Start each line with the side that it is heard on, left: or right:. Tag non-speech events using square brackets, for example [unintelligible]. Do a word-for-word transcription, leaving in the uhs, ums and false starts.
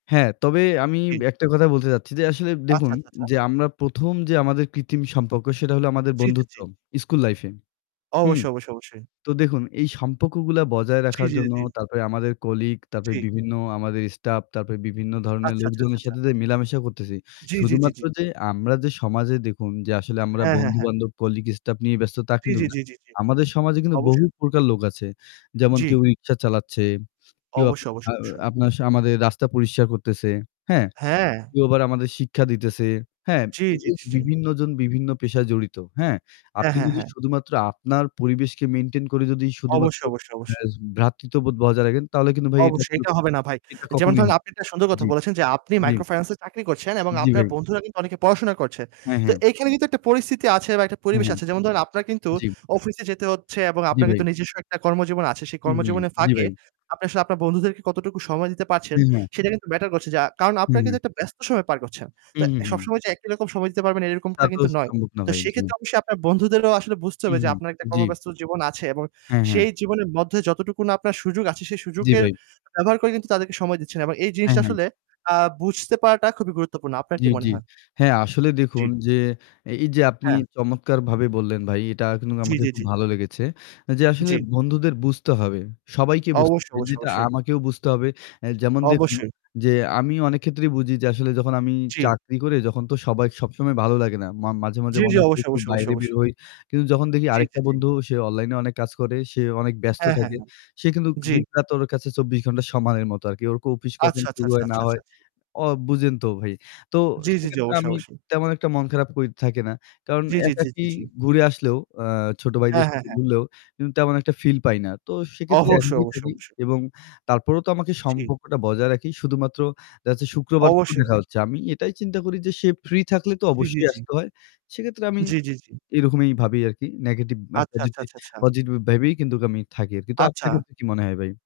left: হ্যাঁ তবে আমি
right: জি।
left: একটা কথা বলতে চাচ্ছি যে আসলে
right: আচ্ছা,
left: দেখুন
right: আচ্ছা, আচ্ছা।
left: যে আমরা প্রথম যে আমাদের কৃত্রিম সম্পর্ক সেটা হলো আমাদের
right: জি, জি,
left: বন্ধুত্ব
right: জি।
left: school life এ। হুম।
right: অবশ্যই, অবশ্যই, অবশ্যই।
left: তো দেখুন এই সম্পর্কগুলা বজায়
right: জি,
left: রাখার
right: জি,
left: জন্য
right: জি।
left: তারপরে আমাদের colleague, তারপরে
right: জি।
left: বিভিন্ন আমাদের staff, তারপরে বিভিন্ন ধরনের
right: আচ্ছা, আচ্ছা, আচ্ছা,
left: লোকজনের
right: আচ্ছা।
left: সাথে যে মেলামেশা করতেছি
right: জি, জি, জি,
left: শুধুমাত্র
right: জি।
left: যে আমরা যে সমাজে দেখুন যে আসলে আমরা
right: হ্যাঁ, হ্যাঁ, হ্যাঁ।
left: বন্ধু-বান্ধব, colleague, staff নিয়ে ব্যস্ত তা
right: জি,
left: কিন্তু
right: জি,
left: না।
right: জি, জি, জি।
left: আমাদের সমাজে কিন্তু বহু
right: অবশ্যই।
left: প্রকার লোক আছে। যেমন কেউ
right: জি।
left: রিকশা চালাচ্ছে, কেউ
right: অবশ্যই,
left: আপনার আ
right: অবশ্যই, অবশ্যই।
left: আপনার সা আমাদের রাস্তা পরিষ্কার করতেছে, হ্যাঁ?
right: হ্যাঁ।
left: কেউ আবার আমাদের শিক্ষা দিতেছে, হ্যাঁ।
right: জি, জি,
left: এই
right: জি,
left: যে
right: জি।
left: বিভিন্নজন বিভিন্ন পেশায় জড়িত, হ্যাঁ?
right: হ্যাঁ,
left: আপনি
right: হ্যাঁ,
left: যদি
right: হ্যাঁ।
left: শুধুমাত্র আপনার পরিবেশকে maintain করে যদি শুধুমাত্র
right: অবশ্যই, অবশ্যই, অবশ্যই।
left: [unintelligible] ভ্রাতৃত্ববোধ বজায় রাখেন তাহলে কিন্তু ভাই এটা
right: অবশ্যই
left: [unintelligible]
right: এটা হবে না ভাই।
left: এটা
right: যেমন
left: কখনোই
right: ধরেন আপনি একটা সুন্দর কথা
left: জি,
right: বলেছেন যে আপনি
left: জি।
right: মাইক্রো ফাইন্যান্সে চাকরি করছেন এবং
left: জি,
right: আপনার
left: ভাই।
right: বন্ধুরা কিন্তু অনেকে পড়াশোনা করছে।
left: হ্যাঁ,
right: তো
left: হ্যাঁ।
right: এখানে কিন্তু একটা পরিস্থিতি আছে বা একটা পরিবেশ
left: হ্যাঁ।
right: আছে। যেমন ধরেন আপনার কিন্তু
left: জি।
right: অফিসে যেতে হচ্ছে এবং
left: জি,
right: আপনার
left: ভাই।
right: কিন্তু নিজস্ব একটা কর্মজীবন আছে। সেই
left: উ হু,
right: কর্মজীবনের
left: জি,
right: ফাঁকে
left: ভাই।
right: আপনি আসলে আপনার বন্ধুদেরকে কতটুকু সময় দিতে পারছেন
left: হ্যাঁ, হ্যাঁ।
right: সেটা কিন্তু matter করছে। যা কারণ আপনার কিন্তু
left: হু।
right: একটা ব্যস্ত সময় পার করছেন।
left: উ
right: তো
left: হু।
right: সবসময় যে একই রকম সময় দিতে পারবেন
left: তা
right: এরকমটা
left: তো
right: কিন্তু নয়।
left: সম্ভব না
right: তো
left: ভাই, জি।
right: সেক্ষেত্রে অবশ্যই আপনার বন্ধুদেরকেও আসলে বুঝতে
left: উ
right: হবে যে
left: হু।
right: আপনার একটা
left: জি।
right: কর্মব্যস্ত জীবন আছে এবং
left: হ্যাঁ, হ্যাঁ।
right: সেই জীবনের মধ্যে যতটুকু না আপনার সুযোগ আছে সে
left: জি
right: সুযোগের
left: ভাই।
right: ব্যবহার করে কিন্তু তাদেরকে সময় দিচ্ছেন এবং এই
left: হ্যাঁ,
right: জিনিসটা
left: হ্যাঁ।
right: আসলে আ বুঝতে পারাটা খুবই গুরুত্বপূর্ণ। আপনার
left: জি,
right: কি মনে
left: জি
right: হয়?
left: হ্যাঁ আসলে
right: জি।
left: দেখুন যে এই যে আপনি
right: হ্যাঁ।
left: চমৎকারভাবে বললেন ভাই এটা কিন্তুক
right: জি,
left: আমাকে
right: জি,
left: খুব
right: জি।
left: ভালো লেগেছে যে আসলে
right: জি।
left: বন্ধুদের বুঝতে হবে। সবাইকে বুঝতে
right: অবশ্যই,
left: হবে যে
right: অবশ্যই,
left: এটা
right: অবশ্যই।
left: আমাকেও বুঝতে হবে। যেমন দেখুন
right: অবশ্যই।
left: যে আমি অনেক ক্ষেত্রেই বুঝি যে আসলে যখন আমি
right: জি।
left: চাকরি করে যখন তো সবাই সবসময় ভালো লাগে না। মা মাঝে, মাঝে
right: জি,
left: মনে
right: জি,
left: হয়
right: অবশ্যই,
left: একটু
right: অবশ্যই, অবশ্যই,
left: বাইরে বের
right: অবশ্যই।
left: হই। কিন্তু যখন দেখি
right: জি,
left: আরেকটা
right: জি, জি।
left: বন্ধু সে online এ অনেক কাজ করে সে অনেক ব্যস্ত
right: হ্যাঁ, হ্যাঁ,
left: থাকে।
right: হ্যাঁ।
left: সে কিন্তুক
right: জি।
left: দিনরাত ওর কাছে চব্বিশ ঘণ্টা সমানের মতো আর কি। ওর office কখন
right: আচ্ছা, আচ্ছা,
left: শুরু
right: আচ্ছা,
left: হয় না
right: আচ্ছা,
left: হয়
right: আচ্ছা।
left: অ বুঝেন তো ভাই। তো
right: জি, জি, জি,
left: সেক্ষেত্রে
right: অবশ্যই,
left: আমি
right: অবশ্যই।
left: তেমন একটা মন খারাপ করে থাকে না। কারণ
right: জি, জি, জি,
left: একাকী
right: জি, জি।
left: ঘুরে আসলেও, আ ছোট ভাইদের
right: হ্যাঁ, হ্যাঁ,
left: সাথে
right: হ্যাঁ।
left: ঘুরলেও কিন্তু তেমন একটা feel পাই না। তো সেক্ষেত্রে
right: অবশ্যই, অবশ্যই,
left: [unintelligible]
right: অবশ্যই।
left: এবং তারপরও তো আমাকে
right: জি।
left: সম্পর্কটা বজায় রাখি। শুধুমাত্র দেখা যাচ্ছে শুক্রবার তো
right: অবশ্যই
left: দেখা
right: ভাই।
left: হচ্ছে আমি এটাই চিন্তা করি যে সে free থাকলে তো
right: জি, জি,
left: অবশ্যই
right: জি।
left: আসতে হয়। সেক্ষেত্রে আমি
right: জি, জি, জি।
left: এরকমই ভাবি আরকি negative
right: আচ্ছা, আচ্ছা,
left: positive
right: আচ্ছা, আচ্ছা।
left: positive ভাবেই কিন্তুক আমি থাকি আরকি। তো আপনার
right: আচ্ছা।
left: ক্ষেত্রে কি মনে হয় ভাই?